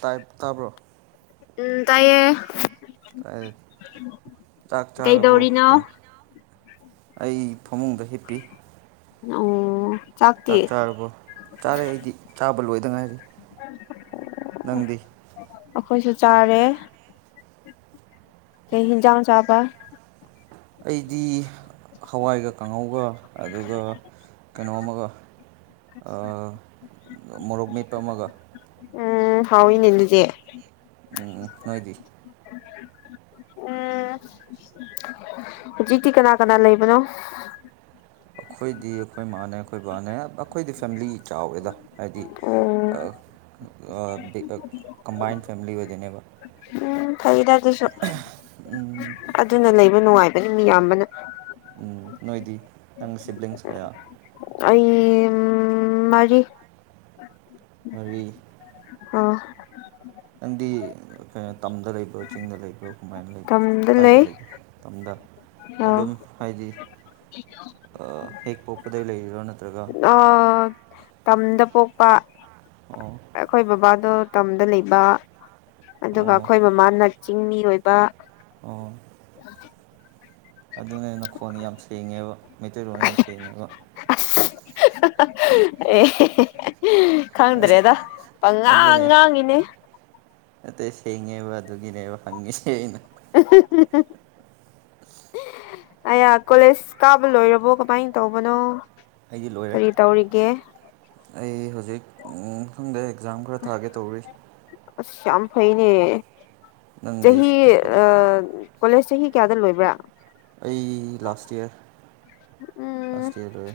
Type ꯇꯥꯕ꯭ꯔꯣ ꯎꯝ ꯇꯥꯏꯌꯦ ꯆꯥꯛ ꯆꯥꯔꯕꯣ ꯀꯩꯗꯧꯔꯤꯅꯣ ꯀꯣ ꯑꯩ ꯐꯃꯨꯡꯗ ꯍꯤꯞꯄꯤ ꯑꯣ ꯆꯥꯛꯇꯤ ꯆꯥꯛ ꯆꯥꯔꯕꯣ ꯆꯥꯔꯦ ꯑꯩꯗꯤ ꯆꯥꯕ ꯂꯣꯏꯗ ꯉꯥꯏꯔꯤ ꯅꯪꯗꯤ ꯑꯩꯈꯣꯏꯁꯨ ꯆꯥꯔꯦ ꯀ ꯍꯖꯎ ꯆꯥꯕ ꯑꯩꯗꯤ ꯍꯋꯥꯏꯒ ꯀꯥꯡꯉꯧꯒ ꯑꯗꯨꯒ ꯀꯩꯅꯣ ꯑꯃꯒ ꯃꯣꯔꯣꯛ ꯃꯦꯠꯄ ꯑꯃꯒ ꯎꯝ ꯍꯥꯎ ꯏꯅꯦꯂꯗꯤꯦ ꯎꯝ ꯎꯝ ꯅꯣꯏꯗꯤ ꯎꯝ ꯍꯧꯖꯤꯛꯇꯤ ꯀꯅꯥ ꯀꯅꯥ ꯂꯩꯕꯅꯣ ꯑꯩꯈꯣꯏꯗꯤ ꯑꯩꯈꯣꯏ ꯃꯥꯅꯦ ꯑꯩꯈꯣꯏ ꯕꯕꯥꯅꯦ ꯑꯩꯈꯣꯏꯗꯤ ꯐꯦꯃꯤꯂꯤ ꯆꯥꯎꯋꯦꯗ ꯍꯥꯏꯗꯤ ꯑꯣ ꯀꯝꯕꯥꯏꯟ ꯐꯦꯃꯤꯂꯤ ꯑꯣꯏꯗꯅꯦꯕ ꯎꯝ ꯐꯩꯗ ꯑꯗꯨꯁꯨ ꯑꯗꯨꯅ ꯂꯩꯕ ꯅꯨꯡꯉꯥꯏꯕꯅꯤ ꯃꯤꯌꯥꯝꯕꯅ ꯎꯝ ꯅꯣꯏꯗꯤ ꯅꯪꯒꯤ ꯁꯤꯕ꯭ꯂꯤꯡꯁ ꯀꯌꯥ ꯑꯩ ꯃꯔꯤ ꯃꯔꯤ ꯑ ꯅꯪꯗꯤ ꯀꯩꯅꯣ ꯇꯝꯗ ꯂꯩꯕ꯭ꯔꯣ ꯆꯤꯡꯗ ꯂꯩꯕ꯭ꯔꯣ ꯀꯃꯥꯏꯅ ꯂꯩꯕ ꯎꯗ ꯂꯩ ꯃꯇꯝꯗ ꯑꯥ ꯑꯗꯨꯝ ꯍꯥꯏꯗꯤ ꯍꯦꯛ ꯄꯣꯛꯄꯗ ꯂꯩꯔꯣ ꯅꯠꯇ꯭ꯔꯒ ꯑꯥ ꯇꯝꯗ ꯄꯣꯛꯄ ꯑꯣ ꯑꯩꯈꯣꯏ ꯕꯕꯥꯗꯣ ꯇꯝꯗ ꯂꯩꯕ ꯑꯣ ꯑꯗꯨꯒ ꯑꯩꯈꯣꯏ ꯃꯃꯥꯅ ꯆꯤꯡꯃꯤ ꯑꯣꯏꯕ ꯑꯣ ꯑꯗꯨꯅꯦ ꯅꯈꯣꯟꯗ ꯌꯥꯝ ꯁꯦꯡꯉꯦꯕ ꯃꯩꯇꯩꯔꯣꯟ ꯌꯥꯝ ꯁꯦꯡꯉꯦꯕ ꯑꯁ ꯑꯦ ꯑꯁ ꯈꯪꯗ꯭ꯔꯦꯗ ꯄꯉꯥꯡ ꯉꯥꯡꯤꯅꯦ ꯑꯇꯩ ꯁꯦꯡꯉꯦꯕ ꯑꯗꯨꯒꯤꯅꯦꯕ ꯍꯪꯉꯤꯁꯦ ꯑꯩꯅ [inaudible] ꯑꯌꯥ ꯀꯣꯂꯦꯖ ꯀꯥꯕ ꯂꯣꯏꯔꯕꯣ ꯀꯃꯥꯏꯅ ꯇꯧꯕꯅꯣ ꯑꯩꯗꯤ ꯂꯣꯏꯔꯦ ꯀꯔꯤ ꯇꯧꯔꯤꯒꯦ ꯑꯩ ꯍꯧꯖꯤꯛ ꯃꯊꯪꯗ ꯑꯦꯛꯖꯥꯝ ꯈꯔ ꯊꯥꯒꯦ ꯇꯧꯔꯤ ꯑꯁ ꯌꯥꯝ ꯐꯩꯅꯦ ꯅꯪꯗꯤ ꯆꯍꯤ ꯀꯣꯂꯦꯖ ꯆꯍꯤ ꯀꯌꯥꯗ ꯂꯣꯏꯕ꯭ꯔꯥ ꯐ ꯂꯥꯁꯇ ꯏꯔ ꯎꯝ ꯂꯥꯁ ꯏꯔ ꯂ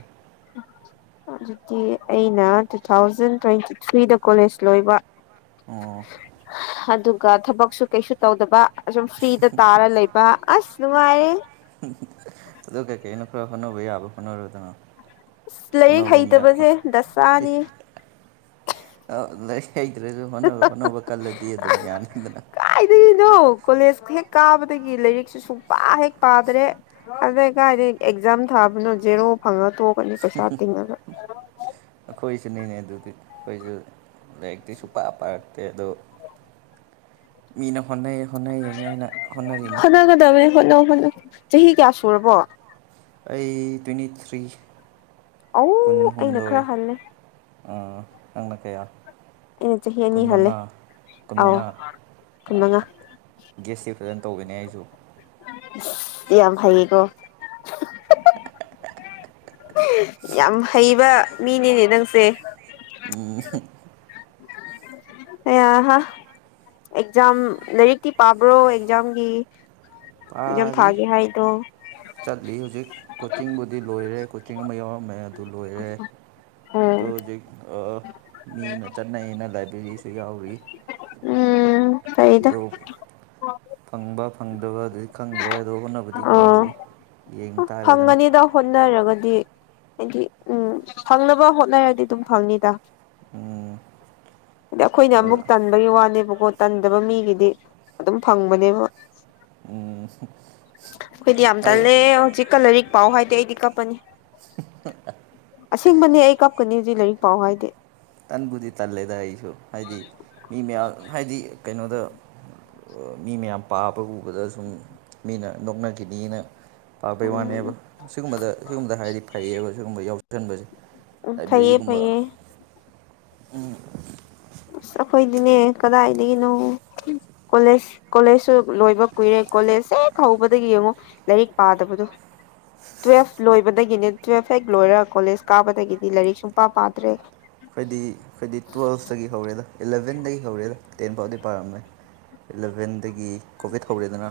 ꯑꯗꯨꯗꯤ ꯑꯩꯅ ꯇꯨ ꯊꯥꯎꯖꯟ ꯇ꯭ꯋꯦꯟꯇꯤ ꯊ꯭ꯔꯤꯗ ꯀꯣꯂꯦꯖ ꯂꯣꯏꯕ ꯑꯣ ꯑꯗꯨꯒ ꯊꯕꯛꯁꯨ ꯀꯩꯁꯨ ꯇꯧꯗꯕ ꯁꯨꯝ ꯐ꯭ꯔꯤꯗ ꯇꯥꯔ ꯂꯩꯕ ꯑꯁ ꯅꯨꯡꯉꯥꯏꯔꯦ ꯑꯗꯨ ꯀꯦ ꯀꯩꯩꯅ ꯈꯔ ꯐꯅꯕ ꯌꯥꯕ ꯐꯅꯔꯗꯅꯣ ꯂꯥꯏꯔꯤꯛ ꯍꯩꯇꯕꯁꯦ ꯗꯥꯅꯤ ꯂꯥꯏꯔꯤꯛ ꯍꯩꯇ꯭ꯔꯁꯨ ꯍꯣꯠꯅꯕ ꯍꯣꯠꯅꯕ ꯀꯜꯂꯗꯤ ꯑꯗꯨꯝ ꯌꯥꯅꯤꯗꯅ ꯀꯣꯂꯦꯖꯀ ꯍꯦꯛ ꯀꯥꯕꯗꯒꯤ ꯂꯥꯏꯔꯤꯛꯁꯨ ꯁꯨꯡꯄꯥ ꯍꯦꯛ ꯄꯥꯗ꯭ꯔꯦ ꯑꯗꯨꯗ ꯀꯥꯏꯗ ꯑꯦꯛꯖꯥꯝ ꯊꯥ ꯕꯅ ꯔꯣ ꯐꯪꯉ ꯇꯨ ꯀꯅꯤ ꯄꯩꯁꯥ ꯇꯤꯡꯉꯒ ꯁꯤꯟꯅꯅꯦꯦ ꯑꯗꯨꯗꯤ ꯑꯩꯈꯣꯏꯁꯨ ꯂꯥꯏꯔꯤꯛꯇꯤ ꯁꯨꯡ ꯄ ꯄꯥꯔꯛꯇꯦ ꯑꯗꯣ ꯃꯤꯅ ꯍꯣꯠꯅꯩ ꯍꯣꯠꯅꯩꯌꯦꯅ ꯑꯩꯅ ꯍꯣꯠꯅꯔꯤꯅꯤ ꯍꯣꯠꯅꯒꯗꯕꯅꯤ ꯍꯣꯠꯅꯧ ꯍꯣꯠꯅꯧ ꯆꯍꯤ ꯀꯌꯥ ꯁꯨꯔꯕꯣ ꯑꯩ ꯇ꯭ꯋꯦꯟꯇꯤ ꯊ꯭ꯔꯤ ꯑ ꯑꯩꯅꯈꯔ ꯍꯜꯅꯦ ꯎꯝ ꯑꯉ ꯀꯌꯥ ꯑꯩꯅ ꯆꯍꯤ ꯑꯅꯤ ꯍꯜꯂꯦ ꯀꯨꯟꯃꯉꯥ ꯑꯥꯎ ꯀꯨꯟꯃꯉꯥ ꯀꯨꯟ ꯃꯉꯥ ꯒꯦꯁꯇꯤ ꯐꯖꯅ ꯇꯧꯕꯅꯦ ꯑꯩꯁꯨ ꯏ ꯌꯥꯝ ꯐꯌꯦꯀꯣ ꯌꯥꯝ ꯍꯩꯕ ꯃꯤꯅꯤꯅꯦ ꯅꯪꯁꯦ ꯎꯝ ꯑꯦꯛꯖꯥꯝ ꯂꯥꯏꯔꯤꯛꯇꯤ ꯄꯥꯕ꯭ꯔꯣ ꯑꯦꯛꯖꯥꯝꯒꯤ ꯑꯦꯛꯖꯥꯝ ꯄꯥꯔꯤ ꯊꯥꯒꯦ ꯍꯥꯏꯗꯣ ꯆꯠꯂꯤ ꯍꯧꯖꯤꯛ ꯀꯣꯆꯤꯡꯕꯨꯗꯤ ꯂꯣꯏꯔꯦ ꯀꯣꯆꯤꯡ ꯑꯃ ꯌꯥꯎꯔꯝꯃꯦ ꯑꯗꯨ ꯂꯣꯏꯔꯦ ꯎꯝ ꯑꯗꯣ ꯍꯧꯖꯤꯛ ꯃꯤꯅ ꯆꯠꯅꯩꯩꯅ ꯂꯥꯏꯕꯔꯤꯁꯨ ꯌꯥꯎꯔꯤ ꯑꯩꯩꯗ ꯑꯗꯣ ꯐꯪꯕ ꯐꯪꯗꯕ ꯑꯗꯨꯗꯤ ꯈꯪꯗ꯭ꯔꯦ ꯑꯗꯣ ꯍꯣꯠꯅꯕꯗꯤ ꯑꯣ ꯍꯣꯠꯅꯔꯏ ꯐꯪꯒꯅꯤꯗ ꯍꯣꯠꯅꯔꯒꯗꯤ ꯍꯥꯏꯗꯤ ꯎꯝ ꯐꯪꯅꯕ ꯍꯣꯠꯅꯔꯗꯤ ꯑꯗꯨꯝ ꯐꯪꯅꯤꯗ ꯎꯝ ꯑꯗ ꯑꯩꯈꯣꯏꯅ ꯑꯃꯨꯛ ꯇꯟꯕꯒꯤ ꯋꯥꯅꯦꯕꯀꯣ ꯇꯟꯗꯕ ꯃꯤꯒꯤꯗꯤ ꯑꯗꯨꯝ ꯐꯪꯕꯅꯦꯕ ꯎꯝ ꯑꯩꯈꯣꯏꯗꯤ ꯌꯥꯝ ꯇꯜꯂꯦ ꯍꯧꯖꯤꯛꯀ ꯂꯥꯏꯔꯤꯛ ꯄꯥꯎ ꯍꯥꯏꯗꯤ ꯑꯩꯗꯤ ꯀꯞꯄꯅꯤ ꯑꯁꯦꯡꯕꯅꯦ ꯑꯩ ꯀꯞꯀꯅꯤ ꯍꯧꯖꯤꯛ ꯂꯥꯏꯔꯤꯛ ꯄꯥꯎ ꯍꯥꯏꯗꯤ ꯇꯟꯕꯨꯗꯤ ꯇꯜꯂꯦꯗ ꯑꯩꯁꯨ ꯍꯥꯏꯗꯤ ꯃꯤ ꯃꯌꯥꯝ ꯍꯥꯏꯗꯤ ꯀꯩꯅꯣꯗ ꯃꯤ ꯃꯌꯥꯝ ꯄꯥꯕ ꯎꯕꯗ ꯁꯨꯝ ꯃꯤꯅ ꯅꯣꯛꯅꯈꯤꯅꯤꯅ ꯄꯥꯕꯩ ꯎꯝ ꯋꯥꯅꯦꯕ ꯁꯤꯒꯨꯝꯕꯗ ꯁꯤꯒꯨꯝꯕꯗ ꯍꯥꯏꯔꯗꯤ ꯐꯩꯌꯦꯕ ꯁꯤꯒꯨꯝꯕ ꯌꯥꯎꯁꯁꯟꯕꯁꯦ ꯈꯩꯌꯦꯦ ꯐꯩꯌꯦ ꯎꯝ ꯑꯁ ꯑꯩꯈꯣꯏꯗꯤꯅꯦ ꯀꯗꯥꯏꯗꯒꯤꯅꯣ ꯀꯣꯂꯦꯖ ꯀꯣꯂꯦꯖꯁꯨ ꯂꯣꯏꯕ ꯀꯨꯏꯔꯦ ꯀꯣꯂꯦꯖ ꯍ ꯍꯦꯛ ꯍꯧꯕꯗꯒꯤ ꯌꯦꯡꯉꯣ ꯂꯥꯏꯔꯤꯛ ꯄꯥꯗꯕꯗꯣ ꯇꯨꯋꯦꯜꯐ ꯂꯣꯏꯕꯗꯒꯤꯅꯦ ꯇꯨꯋꯦꯜꯐ ꯍꯦꯛ ꯂꯣꯏꯔ ꯀꯣꯂꯦꯖ ꯀꯥꯕꯗꯒꯤꯅꯤ ꯂꯥꯏꯔꯤꯛ ꯁꯨꯡꯄꯥ ꯄꯥꯗ꯭ꯔꯦ ꯑꯩꯈꯣꯏꯗꯤ ꯑꯩꯈꯣꯏꯗꯤ ꯇꯨꯋꯦꯜꯐꯇꯒꯤ ꯍꯧꯔꯦꯗ ꯏꯂꯚꯦꯟꯗꯒꯤ ꯍꯧꯔꯦꯗ ꯇꯦꯟ ꯐꯥꯎꯗꯤ ꯄꯥꯔꯝꯃꯦ ꯏꯂꯚꯦꯟꯗꯒꯤ ꯀꯣꯚꯤꯠ ꯍꯧꯔꯦꯗꯅ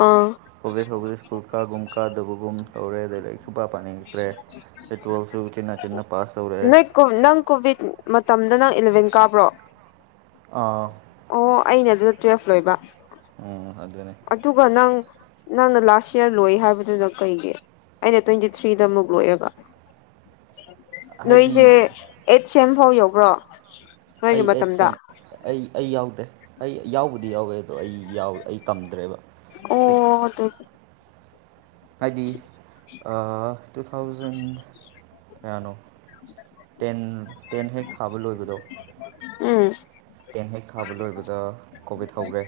ꯑꯥ ꯀꯣꯚꯤꯠ ꯍꯧꯕꯗ ꯁ꯭ꯀꯨꯜ ꯀꯥꯒꯨꯝ ꯀꯥꯗꯕꯒꯨꯝ ꯇꯧꯔꯦ ꯑꯗꯨ ꯁꯨꯕ ꯄꯥꯗ꯭ꯔꯦꯇꯣꯜꯁꯨ ꯆꯤ ꯆꯤ ꯅꯣꯏ ꯅꯪ ꯀꯣꯚꯤꯠ ꯃꯇꯝꯗ ꯅꯪ ꯑꯦꯂꯚꯦꯟ ꯀꯥꯕ꯭ꯔꯣ ꯑꯥ ꯑꯣ ꯑꯩꯅ ꯑꯗꯨꯗ ꯇꯨꯋꯦꯜꯐ ꯂꯣꯏꯕ ꯎꯝ ꯑꯗꯨꯅꯦ ꯑꯗꯨꯒ ꯅꯪ ꯅꯪꯅ ꯂꯥꯁ ꯏꯌꯥꯔ ꯂꯣꯏ ꯍꯥꯏꯕꯗꯨꯗ ꯀꯩꯒꯤ ꯑꯩꯅ ꯇ꯭ꯋꯦꯟꯇꯤ ꯊ꯭ꯔꯤꯗ ꯑꯃꯨꯛ ꯂꯣꯏꯑꯦꯕ ꯍꯥꯏꯗꯤ ꯅꯣꯏꯁꯦ ꯑꯩꯠ ꯁꯦꯝ ꯐꯥꯎ ꯌꯎꯈ꯭ꯔꯣ ꯅꯣꯏꯒꯤ ꯑꯩ ꯑꯩꯠ ꯃꯇꯝꯗ ꯁꯦꯝ ꯑꯩ ꯑꯩ ꯌꯥꯎꯗꯦ ꯑꯩ ꯌꯥꯎꯕꯗꯤ ꯌꯥꯎꯋꯦ ꯑꯗꯣ ꯑꯩ ꯑꯩ ꯀꯝꯗ꯭ꯔꯦꯕ ꯑꯣ ꯑꯗꯨ ꯍꯥꯏꯗꯤ ꯇꯨ ꯊꯥꯎꯖꯟ ꯀꯌꯥꯅꯣ ꯇꯦꯟ ꯇꯦꯟ ꯍꯦꯛ ꯍꯥꯥꯕ ꯂꯣꯏꯕꯗꯣ ꯎꯝ ꯄ ꯍꯦꯛ ꯊꯥꯕ ꯂꯣꯏꯕꯗ ꯀꯣꯚꯤꯠ ꯍꯧꯈꯔꯦ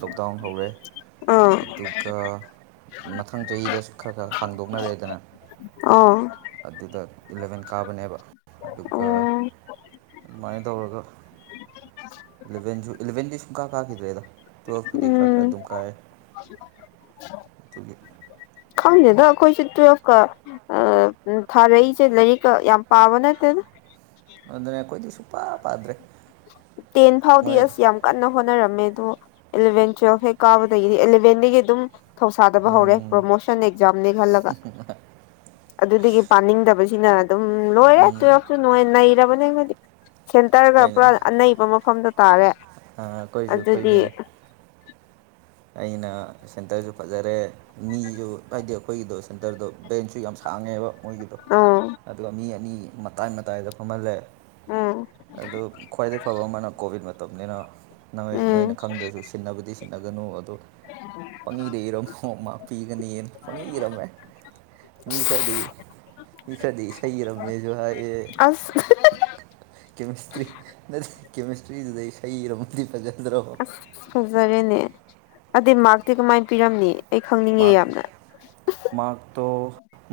ꯂꯣꯛꯗꯥꯎꯟ ꯍꯧꯔꯦ ꯑꯥ ꯑꯗꯨꯒ ꯃꯊꯪ ꯆꯍꯤꯗꯁꯨ ꯈꯔ ꯈꯔ ꯍꯥꯡꯗꯣꯛꯅꯔꯦꯗꯅ ꯑ ꯑꯗꯨꯗ ꯏꯂꯚꯦꯟ ꯀꯥꯕꯅꯦꯕ ꯑꯗꯨꯒ ꯑꯣ ꯑꯗꯨꯃꯥꯏꯅ ꯇꯧꯔꯒ ꯏꯂꯚꯦꯟꯖꯨ ꯏꯂꯚꯦꯟꯖꯨ ꯁꯨꯡ ꯀꯥ ꯀꯥꯈꯤꯗ꯭ꯔꯦꯗ ꯇ ꯇꯗꯤ ꯈ ꯎꯝ ꯑꯗꯨꯝ ꯀꯥꯏꯒꯤ ꯈꯪꯗꯦꯗ ꯑꯩꯈꯣꯏꯁꯦ ꯇꯨꯋꯦꯜꯐꯀ ꯊꯥꯔꯛꯏꯁꯦ ꯂꯥꯏꯔꯤꯛꯀ ꯌꯥꯝ ꯄꯥꯕ ꯅꯠꯇꯦꯅ ꯑꯗꯨꯗꯅ ꯑꯩꯈꯣꯏꯗꯤ ꯁꯨꯡꯄꯥ ꯄꯥꯗ꯭ꯔꯦ ꯇꯦꯟ ꯐꯥꯎꯗꯤ ꯃꯣꯏ ꯑꯁ ꯌꯥꯝ ꯀꯟꯅ ꯍꯣꯠꯅꯔꯝꯃꯦ ꯑꯗꯣ ꯏꯂꯚꯦꯟ ꯇ꯭ꯋꯦꯜꯐ ꯍꯦ ꯀꯥꯕ ꯏꯂꯦꯟꯗꯤꯒꯤ ꯑꯗꯨꯝ ꯊꯧꯁꯥꯗꯕ ꯍꯧꯔꯦ ꯄ꯭ꯔꯣꯃꯣꯁꯟ ꯑꯦꯛꯖꯥꯝꯅꯤ ꯈꯜꯂꯒ ꯑꯗꯨꯗꯒꯤ ꯄꯥꯅꯤꯡꯗꯕ ꯁꯤꯅ ꯑꯗꯨꯝ ꯂꯣꯏꯔꯦ ꯇꯨꯋꯁꯨ ꯅ ꯅꯩꯔꯕꯅꯦꯗꯤ ꯁꯦꯟꯇꯔ ꯍꯣꯏꯅꯦ ꯄꯨꯔꯥ ꯑꯅꯩꯕ ꯃꯐꯝꯗ ꯇꯥꯔꯦ ꯑꯩꯈꯣꯏꯁꯨ ꯑꯗꯨꯗꯤ ꯑꯩꯈꯣꯏꯁꯨꯅꯦ ꯑꯩꯅ ꯁꯦꯟꯇꯔꯁꯨ ꯐꯖꯔꯦ ꯃꯤꯁꯨ ꯍꯥꯏꯗꯤ ꯑꯩꯈꯣꯏꯒꯤꯗꯣ ꯁꯦꯟꯇꯔꯗꯣ ꯕꯦꯟꯁꯁꯨ ꯌꯥꯝ ꯁꯥ ꯍꯥꯡꯉꯦꯕ ꯃꯣꯏꯒꯤꯗꯣ ꯑꯣ ꯑꯗꯨꯒ ꯃꯤ ꯑꯅꯤ ꯃꯇꯥꯏ ꯃꯇꯥꯏꯗ ꯐꯝꯍꯜꯂꯦ ꯎꯝ ꯑꯗꯨ ꯈ꯭ꯋꯥꯏꯗꯒꯤ ꯐꯕ ꯑꯃꯅ ꯀꯣꯚꯤꯠ ꯃꯇꯝꯅꯤꯅ ꯅꯣꯏ ꯎꯝ ꯅꯣꯏꯅ ꯈꯪꯗ꯭ꯔꯁꯨ ꯁꯤꯟꯅꯕꯨꯗꯤ ꯁꯤꯠꯟꯅꯒꯅꯨ ꯄꯪꯏꯗ ꯏꯔꯝꯃꯣꯃꯥ ꯄꯤꯒꯅꯤꯅ ꯄꯪꯏ ꯏꯔꯝꯃꯦ ꯃꯤ ꯈꯗꯤ ꯃꯤ ꯈꯗꯤ ꯏꯁꯩ ꯏꯔꯝꯃꯦꯁꯨ ꯍꯥꯏꯌꯦ ꯑꯁ ꯀꯦꯃꯤꯁꯇ꯭ꯔꯤ ꯅꯁ ꯀꯦꯃꯤꯁꯇ꯭ꯔꯤꯗꯨꯗꯩ ꯍꯩꯔꯝꯕꯨꯗꯤ ꯐꯖꯩꯦ ꯑꯁ ꯐꯖꯔꯦꯅꯦ ꯑꯗꯩ ꯃꯥꯔꯛꯇꯤ ꯀꯃꯥꯏꯅ ꯄꯤꯔꯝꯅꯤ ꯑꯩ ꯈꯪꯅꯤꯡꯉꯦ ꯃꯥꯒ ꯌꯥꯝꯅ ꯃꯥꯒ ꯇꯣ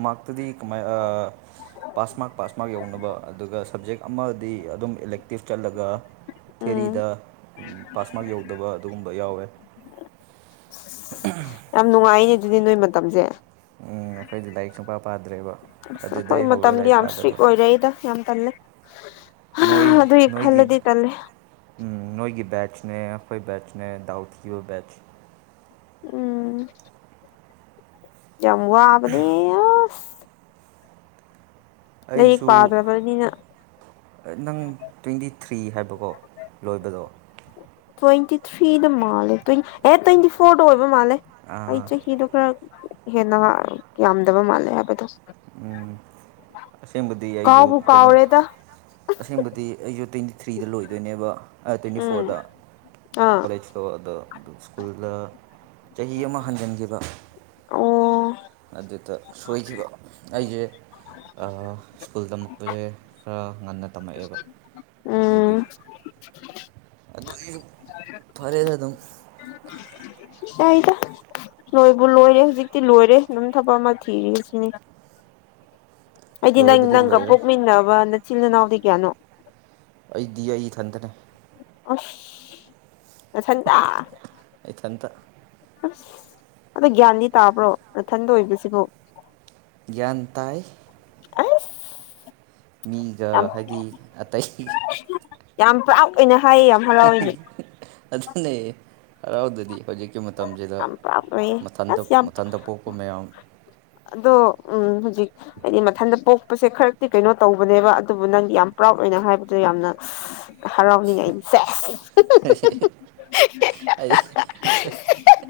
ꯃꯥꯛꯇꯨꯗꯤ ꯀꯃꯥꯏ ꯑ ꯄꯥꯁ ꯃꯥꯛ ꯄꯥꯁ ꯃꯥꯛ ꯌꯧꯅꯕ ꯑꯗꯨꯒ ꯁꯞꯖꯦꯛ ꯑꯃꯗꯤ ꯑꯗꯨꯝ ꯏꯂꯦꯛꯇꯤꯞ ꯆꯠꯂꯒ ꯎꯝ ꯊꯦꯔꯤꯗ ꯄꯥꯁꯃꯥꯔꯛ ꯌꯧꯗꯕ ꯑꯗꯨꯒꯨꯝꯕ ꯌꯥꯎꯋꯦ꯫ [unintelligible] ꯌꯥꯝ ꯅꯨꯡꯉꯥꯏꯅꯦ ꯗꯨꯗꯤ ꯅꯣꯏ ꯃꯇꯝꯁꯦ꯫ ꯎꯝ ꯑꯩꯈꯣꯏꯗꯤ ꯂꯥꯏꯔꯤꯛ ꯁꯡꯄꯥ ꯄꯥꯗ꯭ꯔꯦꯕꯣ꯫ ꯑꯈꯣꯏ ꯃꯇꯝꯗꯤ ꯌꯥꯝ ꯏꯁꯇ꯭ꯔꯤꯛ ꯑꯣꯏꯔꯩꯗ ꯌꯥꯝ ꯇꯜꯂꯦ꯫ ꯍꯥ ꯅꯣꯏ ꯑꯗꯨꯏ ꯅꯣꯏꯒꯤ ꯈꯜꯂꯗꯤ ꯇꯜꯂꯦ꯫ ꯎꯝ ꯅꯣꯏꯒꯤ ꯕꯦꯆꯅꯦ ꯈꯣꯏꯕꯦꯆꯅꯦ ꯗꯥꯎ ꯊꯤꯕ ꯕꯦꯆ꯫ ꯎꯝ ꯌꯥꯃ ꯋꯥꯕꯅꯦ ꯑꯁ ꯂꯥꯏꯔꯤꯛ ꯑꯩꯁꯨ ꯄꯥꯗꯔꯕꯅꯤꯅ ꯅꯪ ꯇ꯭ꯋꯦꯟꯇꯤ ꯊ꯭ꯔꯤ ꯍꯥꯏꯕꯀꯣ ꯂꯣꯏꯕꯗꯣ꯫ ꯇ꯭ꯋꯦꯟꯇꯤ ꯊ꯭ꯔꯤꯗ ꯃꯥꯜꯂꯦ ꯇ꯭ꯋ ꯑꯦ ꯇ꯭ꯋꯦꯟꯇꯤ ꯐꯣꯔꯗ ꯑꯣꯏꯕ ꯃꯥꯜꯂꯦ ꯑꯩ ꯑꯥ, ꯆꯍꯤꯗꯣ ꯈꯔ ꯍꯦꯟꯅ ꯌꯥꯝꯗꯕ ꯃꯥꯜꯂꯦ ꯍꯥꯏꯕꯗꯣ꯫ ꯎꯝ ꯑꯁꯦꯡꯕꯗꯤ ꯑꯩꯁꯨ ꯀꯥꯎꯕꯨ ꯀꯩꯅꯣ ꯀꯥꯎꯔꯦꯗ ꯑꯁꯦꯡꯕꯗꯤ ꯑꯩꯁꯨ ꯊ꯭ꯔꯤꯗ ꯂꯣꯏꯗꯣꯏꯅꯦꯕ ꯑꯩ ꯇ꯭ꯋꯦꯟꯇꯤ ꯎꯝ ꯐꯣꯔꯗ ꯑꯥ ꯀꯣꯂꯦꯖꯇꯣ ꯑꯗ ꯁ꯭ꯀꯨꯜ [unintelligible] ꯆꯍꯤ ꯑꯃ ꯍꯟꯖꯟꯈꯤꯕ꯫ ꯑꯣ ꯑꯗꯨꯗ ꯁꯣꯏꯈꯤꯕ ꯑꯩꯖꯦ ꯑ ꯁ꯭ꯀꯨꯜ ꯇꯝꯃꯛꯄꯁꯦ ꯈꯔ ꯉꯟꯅ ꯇꯝꯃꯛꯑꯦꯕ ꯎꯝ ꯑꯗꯨꯏꯁꯨ ꯐꯔꯦꯗ ꯗꯨꯝ꯫ ꯌꯥꯏꯗ ꯂꯣꯏꯕꯨ ꯂꯣꯏꯔꯦ ꯍꯨꯖꯤꯛꯇꯤ ꯂꯣꯏꯔꯦ ꯗꯨꯝ ꯊꯕꯛ ꯑꯃ ꯊꯤꯔꯤ ꯁꯤꯅꯤ꯫ ꯑꯩꯗꯤ ꯅꯪ ꯂꯣꯏꯕꯗꯤ ꯅꯪꯒ ꯂꯣꯏꯔꯦ ꯄꯣꯛꯃꯤꯟꯅꯕ ꯅꯆꯤꯜ ꯏꯅꯥꯎꯗꯤ ꯀꯌꯥꯅꯣ? ꯑꯩꯗꯤ ꯑꯩ ꯏꯊꯟꯗꯅꯦ꯫ ꯑꯁ ꯅꯊꯟꯇꯥ ꯏꯊꯟꯇ꯫ ꯑꯁ ꯑꯗꯣ ꯒ꯭ꯌꯥꯟꯗꯤ ꯇꯥꯕ꯭ꯔꯣ ꯅꯊꯟꯗ ꯑꯣꯏꯕꯁꯤꯕꯨ? ꯒ꯭ꯥꯟꯇꯥꯏ꯫ ꯑꯁ ꯃꯤꯒ ꯌꯥꯝ ꯍꯥꯏꯗꯤ ꯑꯇꯩ ꯌꯥꯝ ꯄ꯭ꯔꯥꯎꯠ ꯑꯣꯏꯅ ꯍꯥꯏꯌꯦ ꯌꯥꯝ ꯍꯔꯥꯎꯋꯤꯅꯦ [unintelligible] ꯍꯔꯥꯎꯗꯗꯤ ꯍꯧꯖꯤꯛ [unintelligible] ꯃꯇꯝꯁꯤꯗ ꯌꯥꯝ ꯄ꯭ꯔꯥꯎꯠ ꯑꯣꯏꯌꯦ ꯃꯊꯟꯇ ꯑꯁ ꯌꯥꯝ ꯃꯊꯟꯇ ꯄꯣꯛꯄ ꯃꯌꯥꯝ ꯑꯗꯣ ꯎꯝ ꯍꯧꯖꯤꯛ ꯍꯥꯏꯗꯤ ꯃꯊꯟꯇ ꯄꯣꯛꯄꯁꯦ ꯈꯔꯛꯇꯤ ꯀꯩꯅꯣ ꯇꯧꯕꯅꯦꯕ ꯑꯗꯨꯕꯨ ꯅꯪꯗꯤ ꯌꯥꯝ ꯄ꯭ꯔꯥꯎꯠ ꯑꯣꯏ ꯑꯩꯅ ꯍꯥꯏꯕꯗ ꯌꯥꯝꯅ ꯍꯔꯥꯎꯅꯤꯡꯉꯥꯏꯅꯤ ꯁꯦꯖ [unintelligible]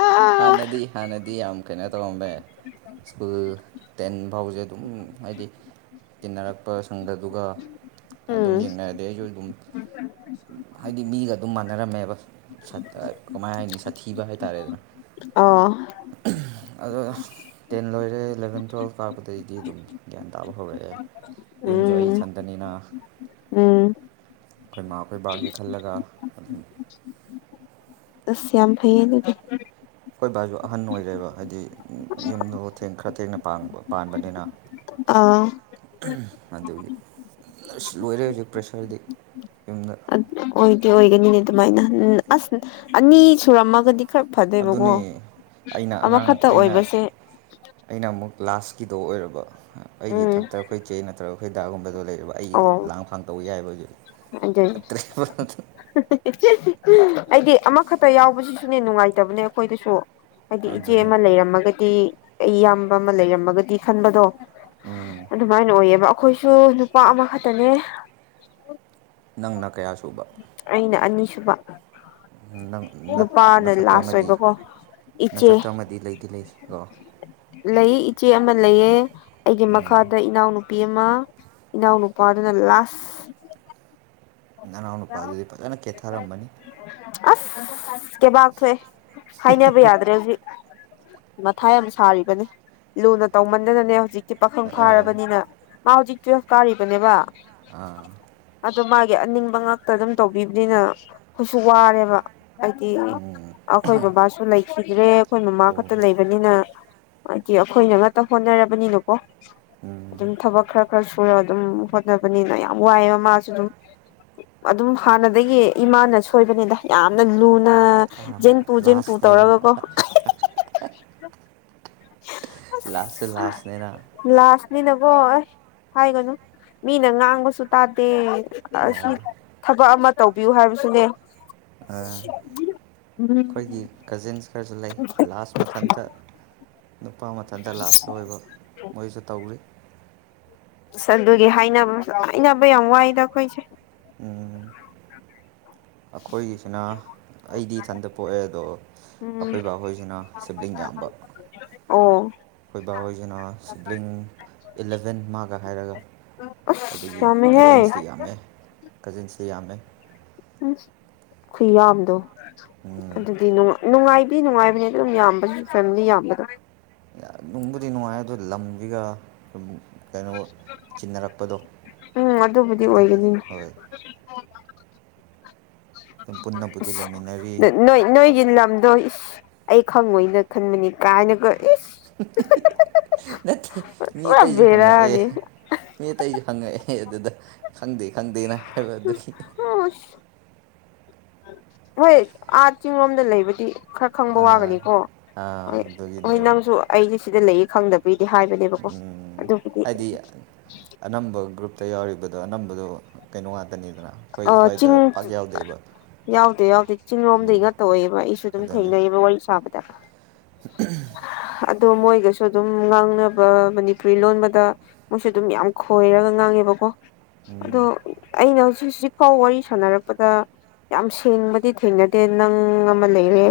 ꯑꯥ ꯍꯥꯟꯅꯗꯤ ꯍꯥꯟꯅꯗꯤ ꯌꯥꯝ ꯀꯩꯅꯣ [unintelligible] ꯁ꯭ꯀꯨꯜ ꯇꯦꯟ ꯐꯥꯎꯁꯦ ꯑꯗꯨꯝ ꯍꯥꯏꯗꯤ ꯇꯤꯟꯅꯔꯛꯄ ꯁꯪꯗꯗꯨꯒ ꯎꯝ ꯑꯗꯨꯝ ꯌꯦꯡꯅꯔꯗꯤ ꯑꯩꯁꯨ ꯑꯗꯨꯝ ꯍꯥꯏꯗꯤ ꯃꯤꯒ ꯑꯗꯨꯝ ꯃꯥꯟꯅꯔꯝꯃꯦꯕ ꯁꯠ ꯀꯃꯥꯏ ꯍꯥꯏꯅꯤ ꯁꯥꯊꯤꯕ ꯍꯥꯏꯇꯥꯔꯦꯗꯅ꯫ ꯑꯣ ꯑꯗꯣ ꯇꯦꯟ ꯂꯣꯏꯔꯦ ꯏꯂꯚꯦꯟ ꯇꯨꯌꯦꯜꯐ ꯀꯥꯄꯗꯩꯩꯗꯤ ꯑꯗꯨꯝ ꯒ꯭ꯌꯥꯟ ꯇꯥꯕ ꯍꯧꯔꯛꯑꯦ꯫ ꯌꯨꯝꯖꯣ ꯑꯩ ꯎꯝ ꯏꯊꯟꯇꯅꯤꯅ ꯎꯝ ꯈꯣꯏꯃꯥ ꯈꯣꯏꯕꯥꯒꯤ ꯈꯜꯂꯒ ꯑꯗꯨꯝ ꯑꯁ ꯌꯥꯝ ꯐꯩꯌꯦꯅꯦꯗꯤ ꯍꯣꯏ ꯕꯥꯁꯨ ꯑꯍꯟ ꯑꯣꯏꯔꯦꯕ ꯍꯥꯏꯗꯤ ꯌꯨꯝꯗ ꯊꯦꯡ ꯈꯔ ꯊꯦꯡꯅ ꯄꯥꯟ ꯄꯥꯟꯕꯅꯤꯅ꯫ ꯑꯥ [unintelligible] ꯑꯗꯒꯤ ꯑꯁ ꯂꯣꯏꯔꯦ ꯍꯧꯖꯤꯛ ꯄ꯭ꯔꯦꯁꯔꯗꯤ ꯌꯨꯝꯗ ꯑꯣꯏꯗꯤ ꯑꯣꯏꯒꯅꯤꯅꯦ ꯑꯗꯨꯃꯥꯏꯅ ꯎꯝ ꯑꯁ ꯑꯅꯤ ꯁꯨꯔꯝꯃꯒꯗꯤ ꯈꯔ ꯐꯗꯦꯕꯀꯣ ꯑꯗꯨꯅꯦ ꯑꯩꯅ ꯑꯉꯥꯡ ꯑꯃꯈꯛꯇ ꯑꯩꯅ ꯑꯣꯏꯕꯁꯦ ꯑꯩꯅ ꯑꯃꯨꯛ ꯂꯥꯁꯀꯤꯗꯣ ꯑꯣꯏꯔꯕ ꯑꯩꯒꯤ ꯎꯝ ꯏꯊꯛꯇ ꯑꯩꯈꯣꯏ ꯆꯦ ꯅꯠꯇ꯭ꯔꯒ ꯑꯩꯈꯣꯏ ꯗꯥꯒꯨꯝꯕꯗꯣ ꯂꯩ ꯑꯩ ꯂꯥꯡ ꯐꯥꯡ ꯇꯧ ꯌꯥꯏ ꯍꯥꯏꯕ ꯑꯗꯨꯗ ꯑꯩꯗꯤ ꯑꯃꯈꯛꯇ ꯌꯥꯎꯕꯁꯤꯁꯨꯅꯦ ꯅꯨꯡꯉꯥꯏꯇꯕꯅꯦ ꯑꯩꯈꯣꯏꯗꯁꯨ ꯍꯥꯏꯗꯤ ꯏꯆꯦ ꯑꯗꯨꯅꯦ ꯑꯃ ꯂꯩꯔꯝꯃꯒꯗꯤ ꯑꯩ ꯏꯌꯥꯝꯕ ꯑꯃ ꯂꯩꯔꯝꯃꯒꯗꯤ ꯈꯟꯕꯗꯣ ꯎꯝ ꯑꯗꯨꯃꯥꯏꯅ ꯑꯣꯏꯌꯦꯕ ꯑꯩꯈꯣꯏꯁꯨ ꯅꯨꯄꯥ ꯑꯃꯈꯛꯇꯅꯦ ꯅꯪꯅ ꯀꯌꯥ ꯑꯩꯅ ꯑꯅꯤꯁꯨꯕ ꯅꯨꯄꯥꯅ ꯅꯐꯛꯇ ꯂꯥꯁ ꯑꯃꯗꯤ ꯑꯣꯏꯕꯀꯣ ꯅ ꯏꯆꯦ ꯁꯠꯇ꯭ꯔ ꯑꯃꯗꯤ ꯂꯩꯗꯤ ꯂꯩ ꯀꯣ ꯂꯩ ꯏꯆꯦ ꯑꯃ ꯂꯩꯌꯦ ꯑꯩꯒꯤ ꯎꯝ ꯃꯈꯥꯗ ꯏꯅꯥꯎꯅꯨꯄꯤ ꯑꯃ ꯏ ꯎꯅ ꯄ ꯑꯗꯨꯅ ꯂ ꯅꯅꯥꯎ [inaudible] ꯅꯨꯄꯥꯗꯨꯗꯤ ꯐꯖꯅ ꯀꯦꯊꯔꯝꯃꯅꯤ [unintelligible] ꯀꯦꯕꯥꯛ ꯊꯣꯛꯑꯦ ꯍꯥꯏꯅꯕ ꯌꯥꯗ꯭ꯔꯦ ꯍꯧꯖꯤꯛ ꯃꯊꯥꯏ ꯌꯥꯝ ꯁꯥꯔꯤꯕꯅꯤ ꯂꯨꯅ ꯇꯧꯃꯟꯗꯅꯅꯦ ꯍꯧꯖꯤꯛꯇꯤ ꯄꯥꯈꯪ ꯑꯥ ꯐꯥꯔꯕꯅꯤꯅ ꯃꯥ ꯍꯧꯖꯤꯛ ꯇꯨꯋꯦꯜꯐ ꯀꯥꯔꯤꯕꯅꯦꯕ ꯑꯥ ꯑꯗꯣ ꯃꯥꯒꯤ ꯑꯅꯤꯡꯕ ꯉꯥꯛꯇ ꯑꯗꯨꯝ ꯇꯧꯕꯤꯕꯅꯤꯅ ꯑꯩꯈꯣꯏꯁꯨ ꯋꯥꯔꯦꯕ ꯍꯥꯏꯗꯤ ꯎꯝ ꯑꯩꯈꯣꯏ ꯕꯕꯥꯁꯨ ꯂꯩꯈꯤꯗ꯭ꯔꯦ ꯑꯩꯈꯣꯏ ꯃꯃꯥ ꯑꯣ ꯈꯛꯇ ꯂꯩꯕꯅꯤꯅ ꯍꯥꯏꯗꯤ ꯑꯩꯈꯣꯏꯅ ꯉꯇ ꯍꯣꯠꯅꯔꯕꯅꯤꯅꯀꯣ ꯎꯝ ꯑꯗꯨꯝ ꯊꯕꯛ ꯈꯔ ꯈꯔꯁꯨ ꯄꯨꯔ ꯑꯗꯨꯝ ꯍꯣꯠꯅꯕꯅꯤꯅ ꯌꯥꯝ ꯋꯥꯏꯑꯦꯕ ꯃꯥꯁꯨ ꯑꯗꯨꯝ ꯑꯗꯨꯝ ꯍꯥꯟꯅꯗꯒꯤ ꯏꯃꯥꯅ ꯁꯣꯏꯕꯅꯤꯅ ꯌꯥꯝꯅ ꯂꯨꯅ ꯅ ꯖꯦꯟ ꯄꯨ ꯖꯦꯟ ꯄꯨ ꯂꯥꯁꯅꯦꯅ ꯇꯧꯔꯒꯀꯣ ꯑꯁ ꯂꯥꯁꯦ ꯂꯥꯁꯅꯦꯅ ꯑꯣ ꯑꯩꯁ ꯍꯥꯏꯒꯅꯨ ꯃꯤꯅ ꯉꯥꯡꯕꯁꯨ ꯇꯥꯗꯦ ꯑꯁꯤ ꯊꯕ ꯑꯃ ꯇꯧꯕꯤꯌꯨ ꯍꯥꯏꯕꯁꯨꯅꯦ ꯑ ꯎꯝ ꯑꯩꯈꯣꯏꯒꯤ ꯀꯖꯤꯟꯁ ꯈꯔꯁꯨ ꯂꯩ ꯂꯥꯁ ꯃꯊꯟꯇ ꯅꯨꯄꯥ ꯃꯊꯟꯇ ꯂꯥꯁꯇ ꯑꯣꯏꯕ ꯃꯣꯏꯁꯨ ꯇꯧꯔꯤ ꯑꯁ ꯑꯗꯨꯒꯤ ꯍꯥꯏꯅꯕ ꯍꯥꯏꯅꯕ ꯌꯥꯝ ꯋꯥꯏꯗ ꯑꯩꯈꯣꯏꯁꯦ ꯑꯈꯣꯏꯒꯤꯁꯤꯅ ꯑꯩꯗꯤ ꯏꯊꯟꯇ ꯄꯣꯛꯑꯦ ꯑꯗꯣ ꯎꯝ ꯑꯩꯈꯣꯏ ꯕꯥ ꯍꯣꯏꯁꯤꯅ ꯁꯤꯕ꯭ꯂꯤꯡ ꯌꯥꯝꯕ ꯑꯣ ꯑꯩꯈꯣꯏ ꯕꯥ ꯍꯣꯏꯁꯤꯅ ꯁꯕ꯭ꯂꯤꯡ ꯏꯂꯚꯦꯟ ꯃꯥꯒ ꯍꯥꯏꯔꯒ ꯑꯁ ꯑꯗꯨꯒꯤ ꯌꯥꯝꯃꯦꯍꯦ ꯀꯖꯤꯟꯁꯤꯇ ꯌꯥꯝꯃꯦ ꯀꯖꯤꯟꯁꯤꯇ ꯌꯥꯝꯃꯦ ꯎꯝ ꯈꯨꯨꯌꯥꯝꯗꯣ ꯑꯗꯨꯗꯤ ꯅꯨꯡꯉꯥꯏ ꯐ ꯅꯨꯡꯉꯥꯏꯕꯅꯦ ꯑꯗꯨ ꯑꯗꯨꯝ ꯌꯥꯝꯕꯒꯤ ꯐꯦꯃꯤꯂꯤ ꯌꯥꯝꯕꯗꯣ ꯅꯨꯡꯕꯨꯗꯤ ꯅꯨꯡꯉꯥꯏ ꯑꯗꯨ ꯂꯝꯕꯤꯒ ꯀꯩꯅꯣ ꯆꯤꯟꯅꯔꯛꯄꯗꯣ ꯎꯝ ꯑꯗꯨꯕꯨꯗꯤ ꯑꯗꯨꯒꯤ ꯑꯣꯏꯒꯅꯤꯅꯦ ꯍꯣꯏ ꯄꯨꯟꯅꯅ ꯄꯨꯖꯤ ꯑꯁ ꯅꯣꯏ ꯅꯣꯏꯒꯤ ꯂꯝꯗꯣ ꯑꯩ ꯈꯪꯉꯣꯏꯅ ꯈꯟꯕꯅꯤ ꯀꯥꯏꯅ ꯅꯠꯇꯦ ꯃꯤ ꯄꯨꯔꯥ ꯑꯇꯩꯁꯨ ꯍꯪꯉꯛ ꯑꯦ ꯕꯦꯔꯥꯅꯤ ꯃꯤ ꯑꯇꯩꯁꯨ ꯈꯪꯉꯛꯑꯦ ꯑꯗꯨꯗ ꯈꯪꯗꯦ ꯈꯪꯗꯦꯅ ꯍꯥꯏꯕ ꯑꯗꯨꯒꯤ [inaudible] ꯍꯣꯏ ꯑꯥ ꯆꯤꯡꯂꯣꯝꯗ ꯂꯩꯕꯗꯤ ꯈꯔ ꯈꯪꯕ ꯋꯥꯒꯅꯤꯀꯣ ꯍ ꯍꯣꯏ ꯑꯗꯨꯒꯤꯅꯦꯕ ꯅꯪꯁꯨ ꯑꯩꯁꯦ ꯁꯤꯗ ꯂꯩꯌꯦ ꯈꯪꯗꯕ ꯑꯗꯨꯗꯤ ꯍꯥꯏꯕꯅꯦꯕꯀꯣ ꯑꯗꯨꯕꯨꯗꯤ ꯑꯗꯨ ꯑ ꯌꯥꯎꯔꯤꯕꯗꯣ ꯑꯅꯝꯕꯗꯣ ꯀꯩꯅꯣ ꯉꯥꯛꯇꯅꯤꯗꯅ ꯑꯩꯈꯣꯏ ꯁ꯭ꯋꯥꯏꯗ ꯆꯤꯡ ꯄꯥꯛ ꯌꯥꯎꯗꯦꯕ ꯌꯥꯎꯗꯦ ꯌꯥꯎꯗꯦ ꯆꯤꯡꯂꯣꯝꯗꯩꯒ ꯇꯧꯑꯦꯕ ꯑꯩꯁꯨ ꯑꯗꯨꯝ ꯑꯗꯨꯅꯤ ꯊꯦꯡꯅꯩꯑꯕ ꯋꯥꯔꯤ ꯁꯥꯕꯗ [inaudible] ꯑꯗꯣ ꯃꯣꯏꯒꯁꯨ ꯑꯗꯨꯝ ꯉꯥꯡꯅꯕ ꯃꯅꯤꯄꯨꯔꯤ ꯂꯣꯟꯕꯗ ꯃꯣꯏꯁꯨ ꯑꯗꯨꯝ ꯌꯥꯝ ꯈꯣꯏꯔꯒ ꯉꯥꯡꯉꯦꯕꯀꯣ ꯑꯗꯣ ꯑꯩꯅ ꯍꯧꯖꯤꯛ ꯍꯧꯖꯤꯛ ꯐꯥꯎ ꯋꯥꯔꯤ ꯁꯥꯟꯅꯔꯛꯄꯗ ꯌꯥꯝ ꯁꯦꯡꯕꯗꯤ ꯊꯦꯡꯅꯗꯦ ꯅꯪ ꯑꯃ ꯂꯩꯔꯦ